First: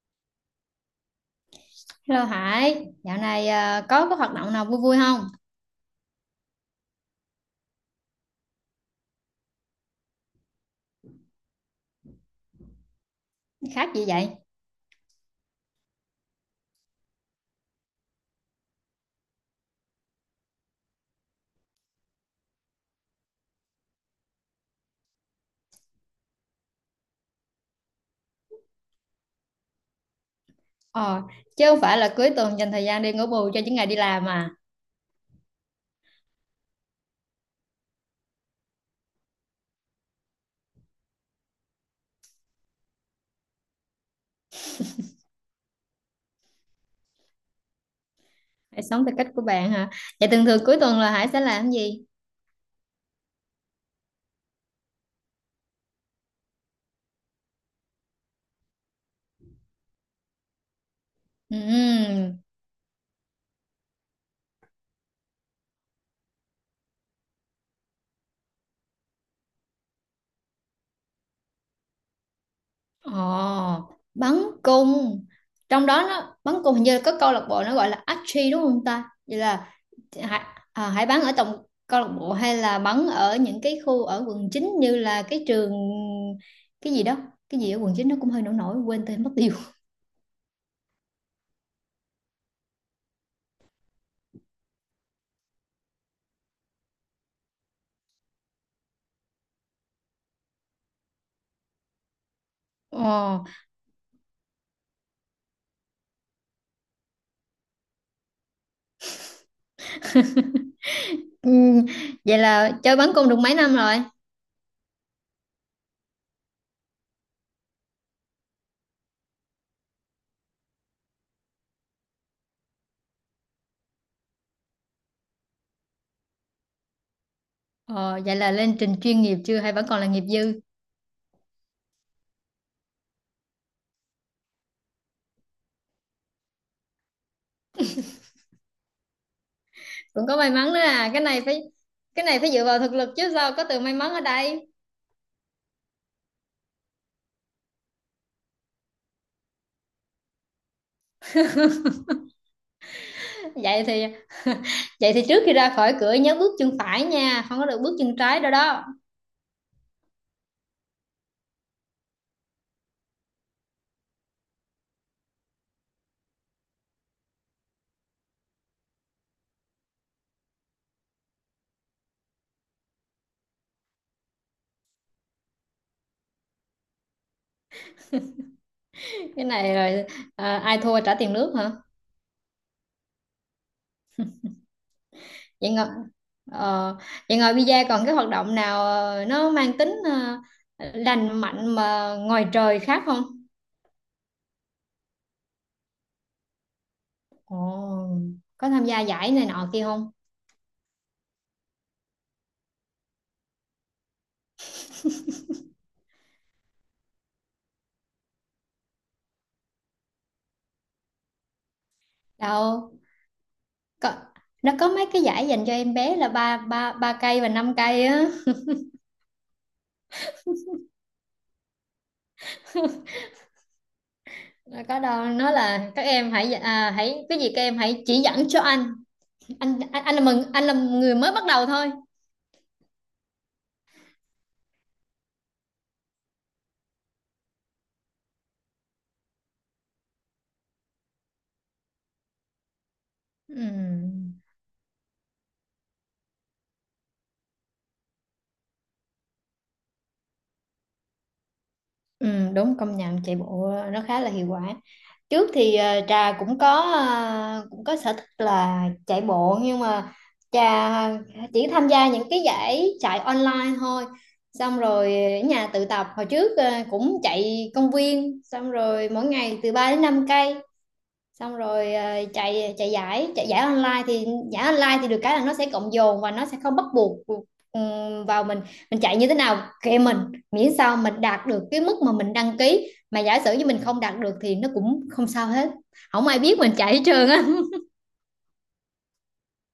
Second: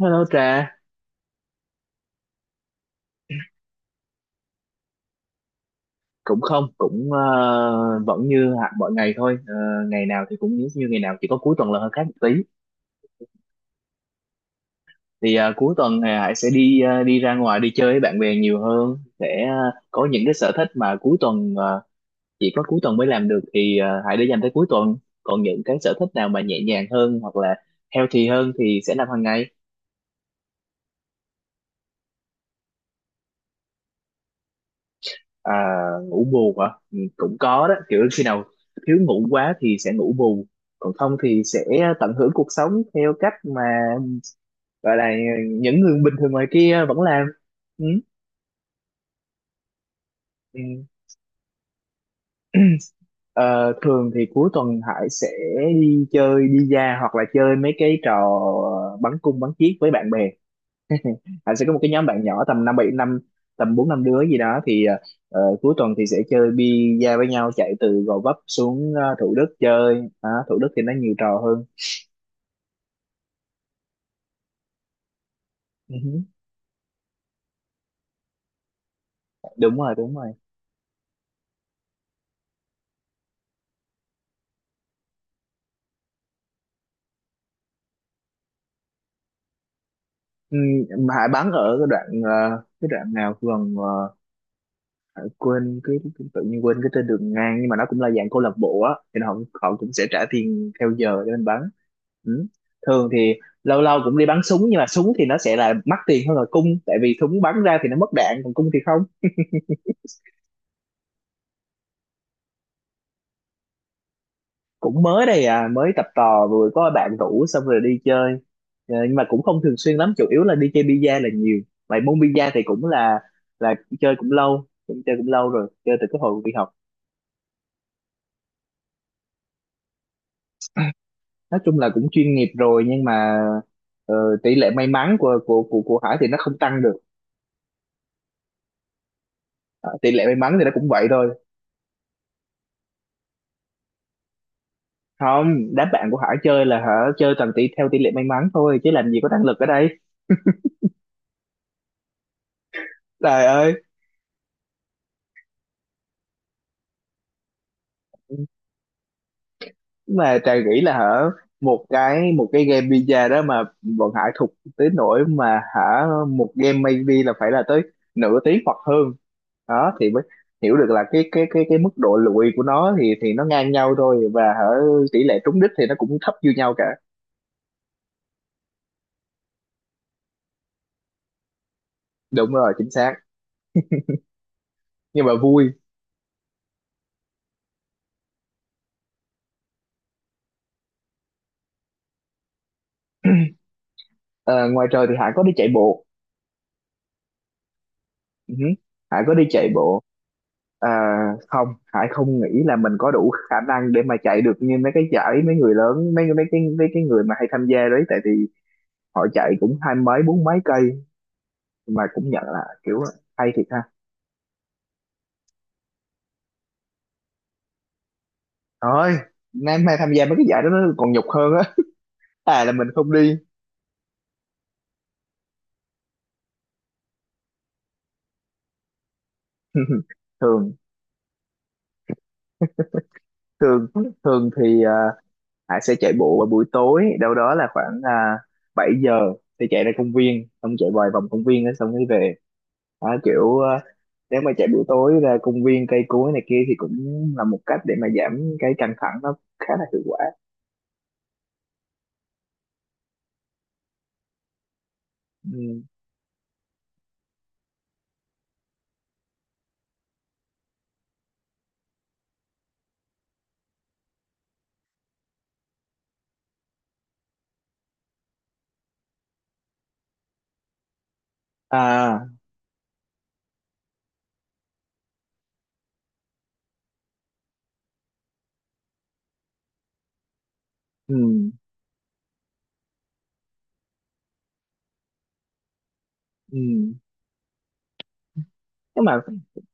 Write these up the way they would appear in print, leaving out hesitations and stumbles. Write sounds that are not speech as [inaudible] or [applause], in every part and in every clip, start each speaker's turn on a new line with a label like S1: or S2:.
S1: Hello Trà,
S2: Hello Hải, dạo này à, có cái hoạt động nào vui vui không?
S1: cũng không, cũng vẫn như hạt mọi ngày thôi. Ờ, Ngày nào thì cũng như, như ngày nào, chỉ có cuối tuần là hơi khác một tí.
S2: Khác gì vậy?
S1: Cuối tuần thì Hải sẽ đi đi ra ngoài đi chơi với bạn bè nhiều hơn, sẽ có những cái sở thích mà cuối tuần chỉ có cuối tuần mới làm được thì Hải để dành tới cuối tuần. Còn những cái sở thích nào mà nhẹ nhàng hơn hoặc là healthy hơn thì sẽ làm hàng ngày.
S2: Ờ, chứ không phải là cuối tuần dành thời gian đi ngủ bù cho những ngày đi làm à.
S1: À, ngủ bù hả? Ừ, cũng có đó, kiểu khi nào thiếu ngủ quá thì sẽ ngủ bù, còn không thì sẽ tận hưởng cuộc sống theo cách mà gọi là những người bình thường ngoài kia vẫn làm. Ừ.
S2: Hãy sống theo cách của bạn hả? Vậy thường
S1: Ừ.
S2: thường cuối tuần là Hải sẽ làm cái gì?
S1: [clears throat] Ờ, Thường thì cuối tuần Hải sẽ đi chơi đi ra hoặc là chơi mấy cái trò bắn cung bắn chiếc với bạn bè. Anh sẽ có một cái nhóm bạn
S2: Ừm.
S1: nhỏ tầm năm bảy năm, tầm bốn năm đứa gì đó thì cuối tuần thì sẽ chơi bi-a với nhau, chạy từ Gò Vấp xuống Thủ Đức chơi. Đó, Thủ Đức thì nó nhiều trò hơn.
S2: Ồ, bắn cung. Trong đó
S1: Ừ,
S2: nó bắn cung hình như có câu lạc bộ nó gọi là archery đúng không ta? Vậy là
S1: đúng rồi đúng rồi.
S2: Hải, Hải bắn ở trong câu lạc bộ hay là bắn ở những cái khu ở quận 9 như là cái trường cái gì đó? Cái gì ở quận 9 nó cũng hơi nổi nổi quên tên mất tiêu.
S1: Ừ, Hải bắn ở cái đoạn cái đoạn nào gần ờ, quên cái, tự nhiên quên cái tên đường ngang, nhưng mà nó cũng là dạng câu lạc bộ á, thì họ họ cũng sẽ trả tiền theo giờ để mình bắn. Ừ. Thường thì
S2: Ồ.
S1: lâu lâu cũng đi bắn súng, nhưng mà súng thì nó sẽ là mắc tiền hơn là cung, tại vì súng bắn ra thì nó mất đạn còn cung thì không.
S2: Ừ, vậy là chơi bắn cung được mấy năm rồi?
S1: Cũng mới đây à, mới tập tò, vừa có bạn rủ xong rồi đi chơi. Ờ, nhưng mà cũng không thường xuyên lắm, chủ yếu là đi chơi bi-a là nhiều. Vậy môn bi-a thì cũng là là chơi cũng lâu, cũng chơi cũng lâu rồi, chơi từ cái hồi đi học.
S2: Ờ, vậy là lên trình chuyên nghiệp chưa hay vẫn còn là nghiệp dư?
S1: Nói chung là cũng chuyên nghiệp rồi, nhưng mà ờ, tỷ lệ may mắn của Hải thì nó không tăng được. Ờ, tỷ lệ
S2: Cũng
S1: may
S2: có may
S1: mắn thì
S2: mắn
S1: nó
S2: nữa
S1: cũng vậy
S2: à, cái
S1: thôi.
S2: này phải cái này phải dựa vào thực lực chứ sao có từ may mắn ở đây.
S1: Không, đám bạn của Hải chơi là hả, chơi toàn tỷ theo tỷ lệ may mắn thôi chứ làm gì có năng lực ở đây, trời ơi.
S2: Vậy thì [laughs] vậy thì trước khi ra khỏi cửa nhớ bước chân phải nha, không có được bước chân trái đâu đó.
S1: Mà Trà nghĩ là hả, một cái game pizza đó mà bọn Hải thục tới nỗi mà hả một game maybe là phải là tới nửa tiếng hoặc hơn, đó thì mới hiểu được là cái mức độ lụi của nó thì nó ngang nhau thôi, và hả tỷ lệ trúng đích thì nó cũng thấp như nhau cả.
S2: Cái này rồi à, ai thua trả tiền nước hả?
S1: Đúng rồi, chính xác, nhưng mà vui.
S2: Vậy ngồi ờ, vậy ngồi bida còn cái hoạt động nào nó mang tính lành mạnh mà ngoài trời khác không?
S1: Ờ, ngoài trời thì Hải có đi chạy bộ.
S2: Ồ,
S1: Ừ.
S2: có tham gia
S1: Hải
S2: giải
S1: có đi
S2: này nọ
S1: chạy
S2: kia
S1: bộ.
S2: không?
S1: À, không, Hải không nghĩ là mình có đủ khả năng để mà chạy được như mấy cái giải mấy người lớn, mấy mấy cái người mà hay tham gia đấy, tại vì họ chạy cũng hai mấy bốn mấy cây, mà cũng nhận là
S2: Đâu
S1: kiểu hay thiệt ha.
S2: có, nó có mấy cái giải dành cho em bé là ba ba ba cây và 5 cây á.
S1: Thôi, nay mai tham gia mấy cái giải đó nó còn nhục hơn á, à là mình không đi.
S2: Nó có đâu, nó là các em hãy à, hãy cái gì các em hãy chỉ dẫn cho anh, anh anh,
S1: [laughs]
S2: anh là mừng anh
S1: thường
S2: là người mới bắt đầu thôi.
S1: thường thường thì à, Hải sẽ chạy bộ vào buổi tối, đâu đó là khoảng 7 giờ, thì chạy ra công viên xong chạy vài vòng công viên á, xong mới về. Đó, kiểu
S2: Ừm.
S1: nếu mà chạy buổi tối ra công viên cây cối này kia thì cũng là một cách để mà giảm cái căng thẳng, nó khá là hiệu quả.
S2: Ừ, đúng công nhận chạy bộ nó khá là hiệu quả. Trước thì
S1: Ừ.
S2: trà cũng có, cũng có sở thích là chạy bộ nhưng mà trà chỉ tham gia những cái giải chạy online thôi, xong rồi ở nhà tự tập. Hồi trước cũng chạy công viên, xong rồi mỗi ngày từ 3 đến 5 cây, xong rồi
S1: À.
S2: chạy chạy giải online thì được cái là nó sẽ cộng dồn và nó sẽ không bắt buộc. Vào mình chạy như thế nào kệ mình, miễn sao mình đạt
S1: Ừ.
S2: được cái mức mà mình đăng ký, mà giả sử như mình không đạt được thì nó cũng không sao hết, không ai biết
S1: Ừ.
S2: mình chạy hết trơn á. [laughs]
S1: Nhưng mà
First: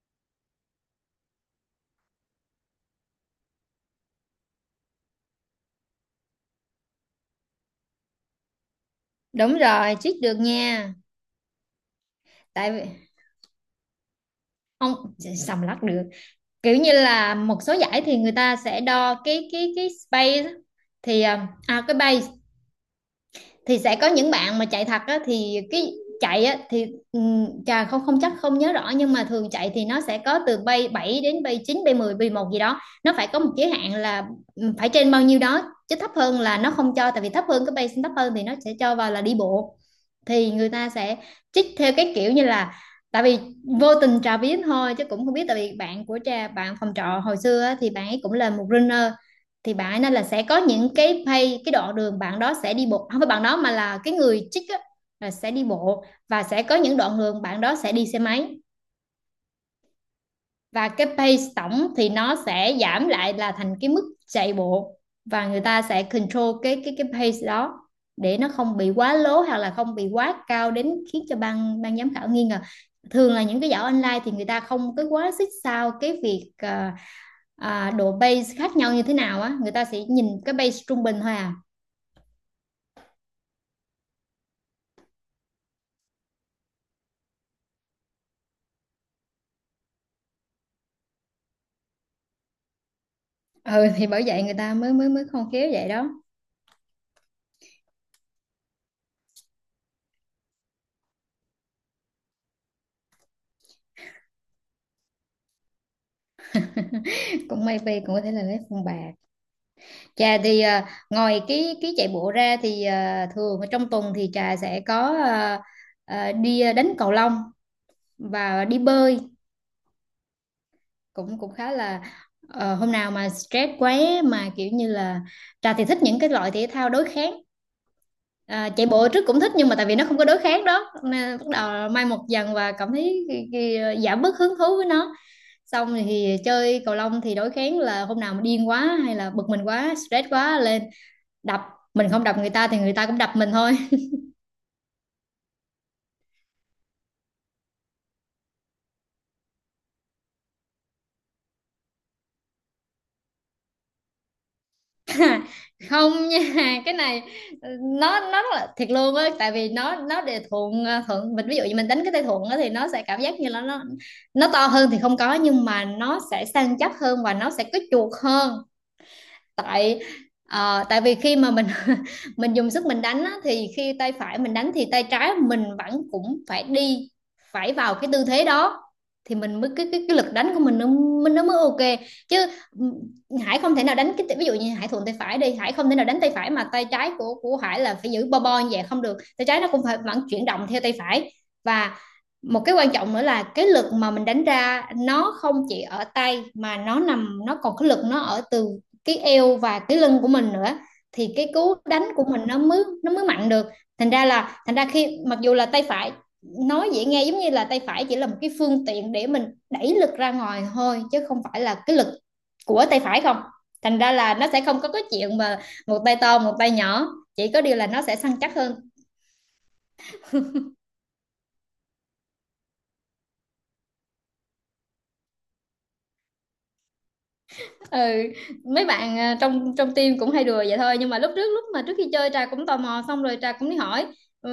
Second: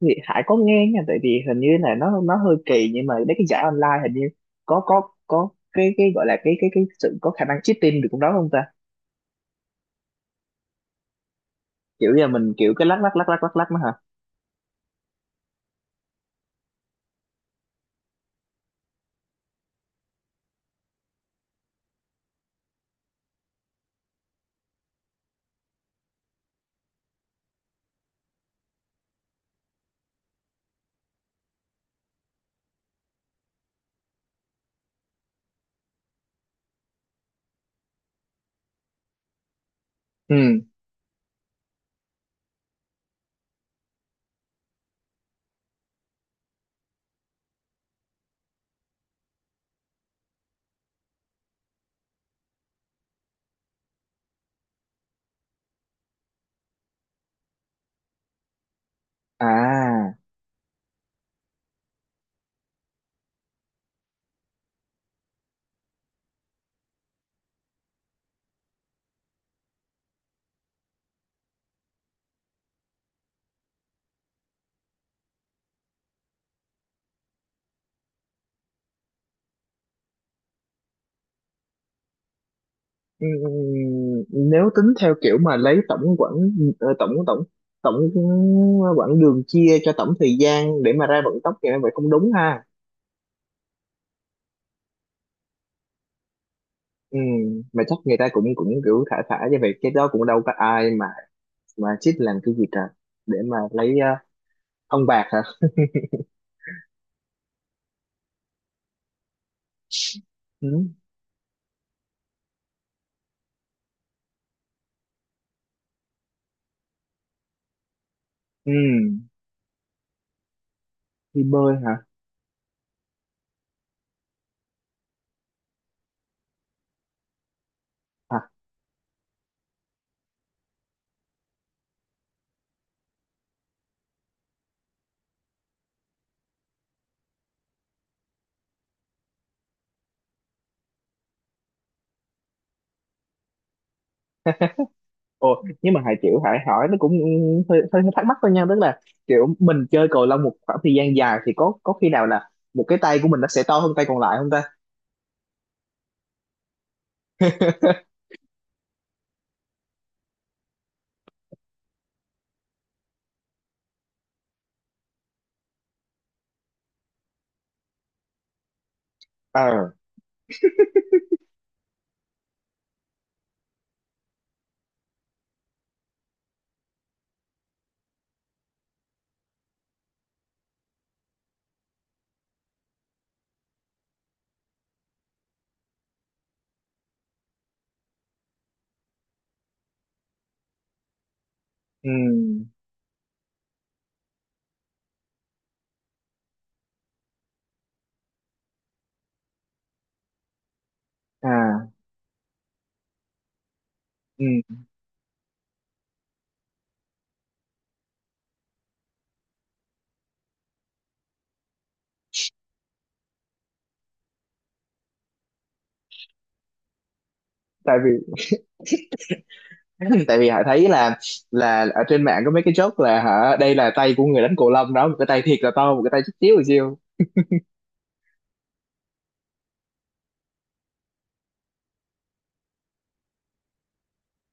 S1: Hải có nghe nha, tại vì hình như là nó hơi kỳ, nhưng mà mấy cái giải online hình như có cái gọi là cái sự có khả năng cheating được cũng đó không ta.
S2: Đúng rồi, cheat được nha.
S1: Kiểu giờ mình
S2: Tại
S1: kiểu cái lắc
S2: vì
S1: lắc lắc lắc lắc lắc mà hả.
S2: không sầm lắc được, kiểu như là một số giải thì người ta sẽ đo cái space á, thì cái base thì sẽ có những bạn mà chạy thật á, thì cái chạy á, thì chà, không không chắc không nhớ rõ, nhưng mà thường chạy thì nó sẽ có từ bay 7 đến bay chín, bay mười, bay mười một gì đó, nó phải có một giới hạn là phải trên bao nhiêu đó, chứ thấp hơn là nó không cho. Tại vì thấp hơn cái bay thấp hơn thì nó sẽ cho vào là đi bộ, thì
S1: Ừ.
S2: người ta sẽ trích theo cái kiểu như là, tại vì vô tình trà biết thôi chứ cũng không biết, tại vì bạn của trà, bạn phòng trọ hồi xưa á, thì bạn ấy cũng là một runner, thì bạn ấy nên là sẽ có những cái pay, cái đoạn đường bạn đó sẽ đi bộ, không phải bạn đó mà là cái người chích á, là sẽ đi bộ, và sẽ có những đoạn đường bạn đó sẽ đi xe máy,
S1: À.
S2: và cái pace tổng thì nó sẽ giảm lại là thành cái mức chạy bộ, và người ta sẽ control cái pace đó để nó không bị quá lố hoặc là không bị quá cao đến khiến cho ban ban giám khảo nghi ngờ. Thường là những cái giải online thì người ta không có quá xích sao cái việc độ base khác nhau như thế nào á, người ta sẽ nhìn cái base trung bình thôi à.
S1: Ừm, nếu tính theo kiểu mà lấy tổng quãng tổng tổng tổng quãng đường chia cho tổng thời gian để mà ra vận tốc thì nó vậy không đúng ha.
S2: Ừ thì bởi vậy người ta mới mới mới khôn khéo vậy đó.
S1: Ừm, mà chắc người ta cũng cũng kiểu thả thả như vậy, cái đó cũng đâu có ai mà chích làm cái gì trời, để mà lấy ông bạc hả.
S2: [laughs] Cũng maybe, cũng có thể là lấy phong bạc. Trà thì
S1: Ừm.
S2: ngoài cái chạy bộ ra thì thường ở trong tuần thì trà sẽ có, đi đánh cầu lông và đi bơi,
S1: Ừm,
S2: cũng
S1: đi
S2: cũng khá
S1: bơi hả?
S2: là, hôm nào mà stress quá, mà kiểu như là, trà thì thích những cái loại thể thao đối kháng.
S1: À,
S2: À, chạy bộ trước cũng thích nhưng mà tại vì nó không có đối kháng đó nên bắt đầu mai một dần và cảm thấy giảm bớt hứng thú với nó, xong thì chơi cầu lông thì đối kháng, là hôm nào mà điên quá hay là bực mình quá stress quá lên đập. Mình không đập người ta thì người ta cũng đập mình thôi.
S1: ồ, nhưng mà Hải kiểu Hải hỏi nó cũng hơi thắc mắc thôi nha, tức là kiểu mình chơi cầu lông một khoảng thời gian dài thì có khi nào là một cái tay của mình nó sẽ to hơn tay còn lại không ta.
S2: [laughs] Không nha, cái này ừ, nó rất là thiệt luôn á, tại vì nó để thuận mình, ví dụ như mình đánh cái tay thuận á thì nó sẽ cảm giác như là nó to hơn thì không có, nhưng mà nó sẽ săn chắc hơn và nó sẽ có chuột hơn.
S1: Ờ.
S2: Tại ờ, tại vì khi mà mình [laughs] mình dùng sức mình đánh á, thì khi tay phải mình đánh thì tay trái mình vẫn cũng phải đi, phải vào cái tư thế đó thì mình mới, cái lực đánh của mình nó, mình nó mới ok chứ. Ừ, Hải không thể nào đánh cái, ví dụ như Hải thuận tay phải đi, Hải không thể nào đánh tay phải mà tay trái của Hải là phải giữ bo bo như vậy, không được, tay trái nó cũng phải vẫn chuyển động theo tay phải. Và một
S1: Ừ.
S2: cái quan trọng nữa là cái lực mà mình đánh ra nó không chỉ ở tay, mà nó nằm, nó còn cái lực nó ở từ cái eo và cái lưng của mình nữa, thì cái cú
S1: À.
S2: đánh của mình nó mới, nó mới mạnh được. thành ra là
S1: Ừ.
S2: thành ra khi mặc dù là tay phải, nói dễ nghe giống như là tay phải chỉ là một cái phương tiện để mình đẩy lực ra ngoài thôi chứ không phải là cái lực của tay phải không. Thành ra là nó sẽ không có cái chuyện mà một tay to một tay nhỏ, chỉ có điều là
S1: Tại
S2: nó sẽ
S1: vì
S2: săn chắc hơn.
S1: [laughs] tại vì họ thấy là ở trên mạng có mấy cái joke là hả, đây là tay của người đánh cầu lông đó, một cái tay thiệt là to một cái tay chút xíu rồi siêu.
S2: Ừ, mấy bạn trong trong team cũng hay đùa vậy thôi, nhưng mà lúc trước, lúc mà trước khi chơi Trà cũng tò mò, xong rồi Trà cũng đi hỏi, ờ,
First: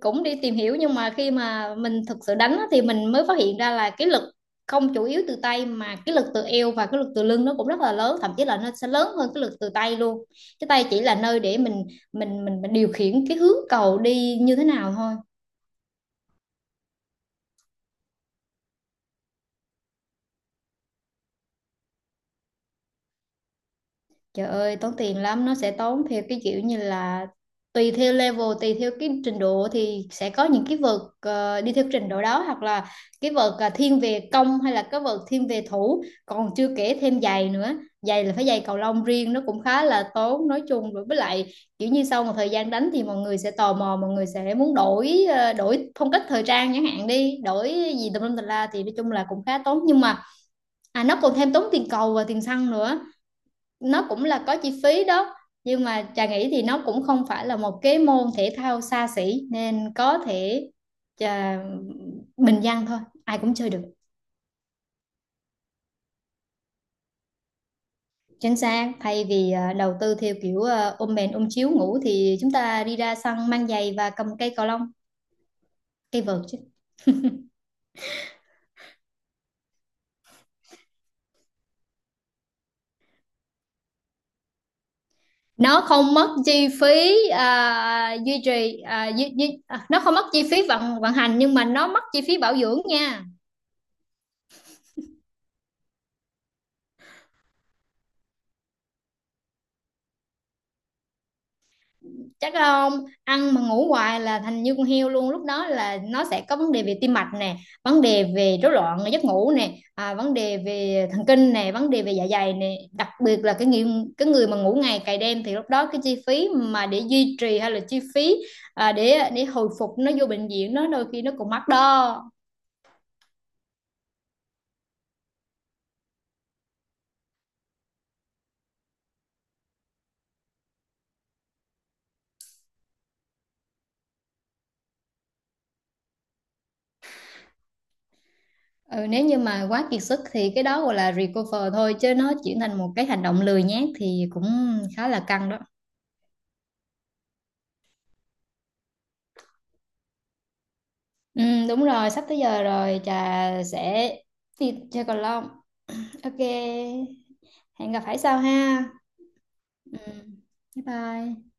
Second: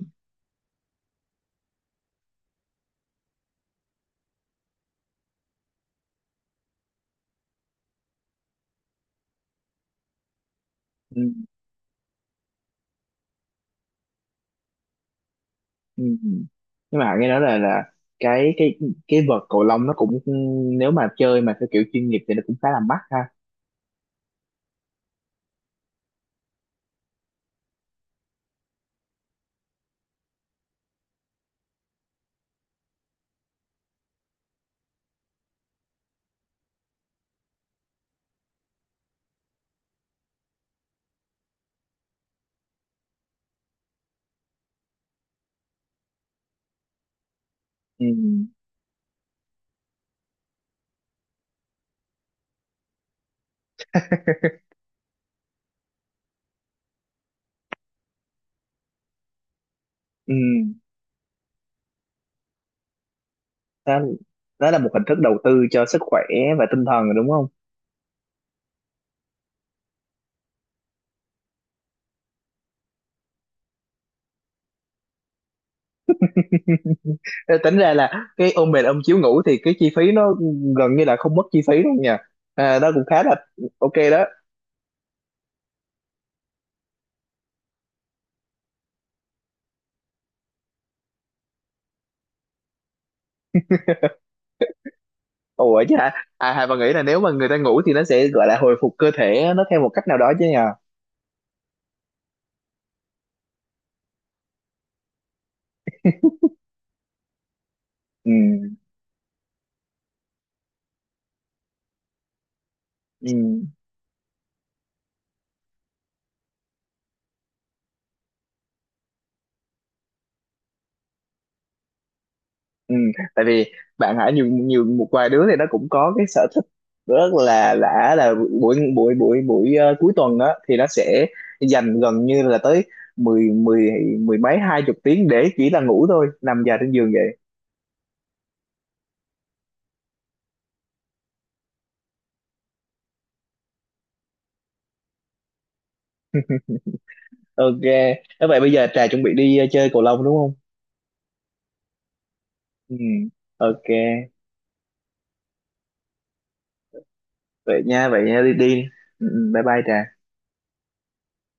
S2: cũng đi tìm hiểu, nhưng mà khi mà mình thực sự đánh á, thì mình mới phát hiện ra là cái lực không chủ yếu từ tay, mà cái lực từ eo và cái lực từ lưng nó cũng rất là lớn, thậm chí là nó sẽ lớn hơn cái lực từ tay luôn. Cái tay chỉ là
S1: Ừ.
S2: nơi để mình điều khiển cái hướng cầu đi như thế nào thôi.
S1: Ừ. Nhưng mà họ nghe nói là cái cái cái vợt cầu lông nó cũng, nếu mà chơi mà theo kiểu chuyên nghiệp thì nó cũng khá là mắc ha.
S2: Trời ơi, tốn tiền lắm, nó sẽ tốn theo cái kiểu như là tùy theo level, tùy theo cái trình độ thì sẽ có những cái vợt đi theo trình độ đó, hoặc là cái vợt thiên về công hay là cái vợt thiên về thủ, còn chưa kể thêm giày nữa. Giày là phải giày cầu lông riêng, nó cũng khá là tốn. Nói chung rồi, với lại kiểu như sau một thời gian đánh thì mọi người sẽ tò mò, mọi người sẽ muốn đổi phong cách thời trang chẳng hạn đi, đổi
S1: Ừ.
S2: gì tùm lum tùm la, thì nói chung là cũng khá tốn, nhưng mà nó còn thêm tốn tiền cầu và tiền xăng nữa, nó cũng là có chi phí đó. Nhưng mà Trà nghĩ thì nó cũng không phải là một cái môn thể thao xa xỉ, nên có
S1: Ừ.
S2: thể Trà bình dân thôi, ai cũng chơi được.
S1: Đó, đó là một hình thức đầu tư cho sức khỏe và tinh thần rồi đúng không.
S2: Chính xác, thay vì đầu tư theo kiểu ôm mền ôm chiếu ngủ thì chúng ta đi ra sân mang giày và cầm cây cầu lông, cây vợt chứ.
S1: Tính ra là cái ôm mền ôm chiếu ngủ thì cái chi phí nó gần như là không mất chi phí luôn nha. À, đó cũng khá là ok đó.
S2: Nó không mất chi phí à, duy trì à, duy, duy, à, nó không mất chi phí vận vận hành, nhưng mà nó mất chi phí bảo dưỡng nha.
S1: Ủa chứ hả, à, Hà bà nghĩ là nếu mà người ta ngủ thì nó sẽ gọi là hồi phục cơ thể nó theo một cách nào đó chứ nha.
S2: Chắc không, ăn mà ngủ hoài là thành như con heo luôn, lúc đó là nó sẽ có vấn đề về tim mạch nè, vấn đề
S1: Ừ,
S2: về rối loạn giấc ngủ nè, vấn đề về thần kinh nè, vấn đề về dạ dày nè, đặc
S1: ừ.
S2: biệt là cái người mà ngủ ngày cày đêm, thì lúc đó cái chi phí mà để duy trì hay là chi phí để hồi phục, nó vô bệnh viện nó đôi khi nó còn mắc đó.
S1: Ừ. Tại vì bạn hả nhiều, một vài đứa thì nó cũng có cái sở thích rất là lạ là buổi buổi buổi buổi cuối tuần đó thì nó sẽ dành gần như là tới mười mười mười mấy hai chục tiếng để chỉ là ngủ thôi, nằm dài trên giường.
S2: Ừ, nếu như mà quá kiệt sức thì cái đó gọi là recover thôi, chứ nó chuyển thành một cái hành động lười nhác thì cũng khá là căng đó.
S1: Ok. Thế vậy bây giờ Trà chuẩn bị đi chơi cầu lông đúng không.
S2: Ừ, đúng rồi, sắp tới giờ
S1: Ừ.
S2: rồi, trà
S1: Ok,
S2: sẽ đi chơi cầu lông. Ok,
S1: vậy
S2: hẹn gặp
S1: nha
S2: phải
S1: vậy
S2: sau
S1: nha, đi đi.
S2: ha.
S1: Ừ, ừ, bye bye
S2: Ừ,
S1: Trà.
S2: bye bye.